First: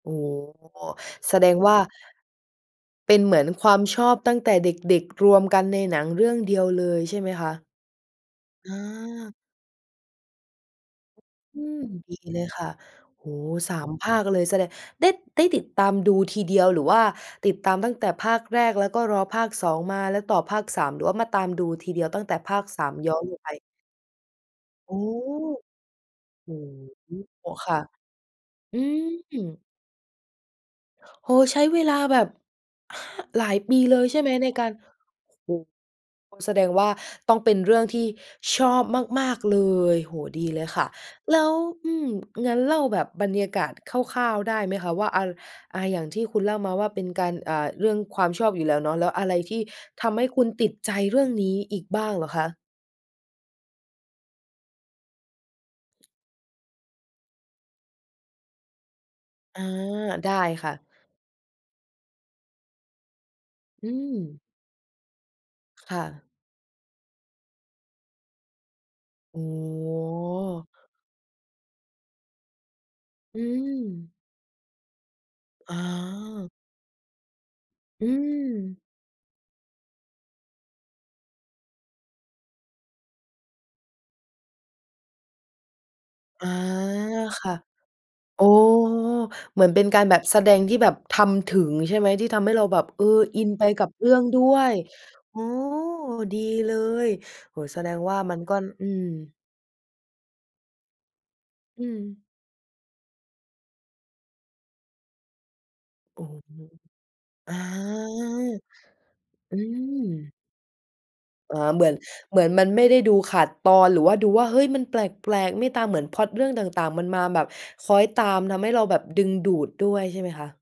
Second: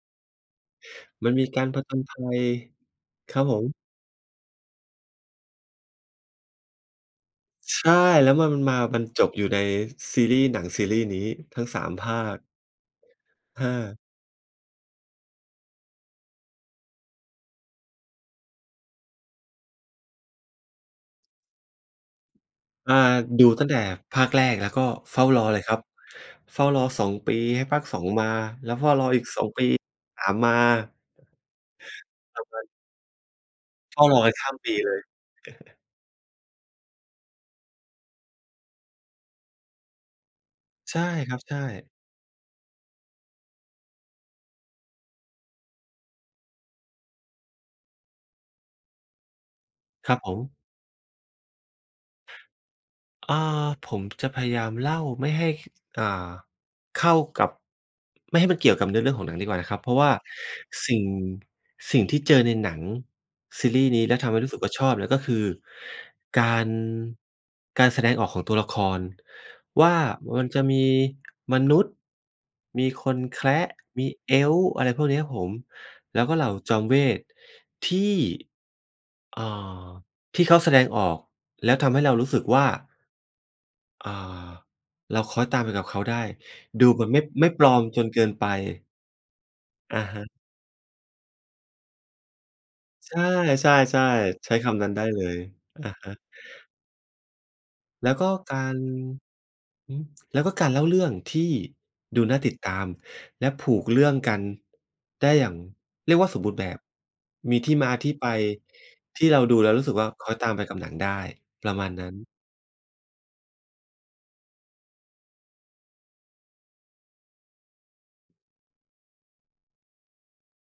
โอ้โฮ มัแสนมดีงการว่ผา จญภัย เป็นเคหมรัืบอนผควม ามชอบตั้งแต่เด็ก ๆ รวมกันในหนังเรื่องเดียวเลยใช่ไหมคะ? ใช่ แล้วมัน มันอมามันจบา อยู่ในซีรีส์ หนังซีรีส์นี้ อทืั้ง ม 3 ภดาีเลค ยค่ะ โอ้โฮ เ3 ออ ภาคเลยแสดง ได้ ได้ติดตามดูทีเดียว หรือว่าติดตามตั้งแต่ภาคแรก แล้วก็รอภาค 2 มาแล้วต่อภาค 3 หรือว่ามาตามดูทีเดียวตั้งแต่ภาค สาอม า ย้อนลงดไป ูตั้งแต่ภาคแรก แล้วก็โอ้! เฝ้ารอเลยครับ โอเฝ้ารอ 2 ปี้ ให้คภ่ะ าค 2 มาอืเฝ้ารออีก 2 ปม ี 3 มา โอ้โฮ ใช้เวลาแบบ [unintelligible] ห หลายปีเเลฝ้ายใชร่อยไไหปมขใน้ามกาปร ีเลย โอ้โฮ แสดงว่า ต้องเป็นเรื่องที่ชอบมาก ๆ เลย โอ้โฮ ดีเลยค่ะ ใช่คแรัลบ ้ว ใช่ อืม งั้นเล่าแบบบรรยากาศคร่าว ๆ ได้ไหมคะ ว่า อา อา อย่างที่คุณเล่ามาว่า เป็นการ อ่า เรื่องความชอบอยู่แล้วเนาะ แล้วอะไรที่ทครัำบให้ผคุณม ติดใจเรื่องนี้อีกบ้างเหรอคะ? อา ผม จะพยายามเล่าไม่ให้ ค อ่า เข้ากับ ไม่ให้มันเกี่ยวกับเรื่องของหนังดีกว่อาา นะครับ เพราะว่าได้ค่ะ สิ่ง สิ่งที่เจอในหนังซีรีอืส์นี้ แล้วทำให้ม รู้สึกว่าชอบเนี่ย ก็คือค่ะ การ การแสดงออกของตัวละครอ๋อ ว่า มันจะมี มนุษย์ มีคนแอืคระ มี ม Eif อะไรพวกนี้ครับผม อ๋อ แล้วก็เหล่าจอมเวทย์ทอืี่ ม เอ่อ ที่เขาแสดงออก แล้วทำให้เรารู้สึกว่า อ่า เราคล้อยตามไปกับเขาได้ อา ดูมันไม่ คไม่่ะ ปลอมจนเกินอ๋ไอ ป เหมือนเป็นอการะแฮบบะ แสดงที่แบบทำถึงใช่ไหม? ที่ทำให้เราแบบ เออ ใช่ อินไปกับเรื่องๆ ด้ๆ ใช้วคย ำนั้นได้เลอย ๋อ อะฮะ ดีเลย โอ้โฮ แสดงแลว้่วา ก็มันก็ การ อืม อือ แล้วก็การเล่าเรื่องที่อืดูม น่าติดตามและผูกเรื่องกัน ได้อย่างเรียอก๋วอ ่า สมบูรณ์แบบอมา ีที่มาที่ไป ที่เราดอืูแล้วรู้สึกว่า คล้อม ยตามไปกับหนังได้ อ๋อ ประเหมมืาณอน นั้น เหมือนมันไม่ได้ดูขาดตอน หรือว่าดูว่า เฮ้ย มันแปลก ๆ ไม่ตามเหมือนพล็อตเรื่องต่าง ๆ มันมาแบบคล้อยตาม ทำให้เราแบบดึงดูดด้วยใช่ไหมคะ?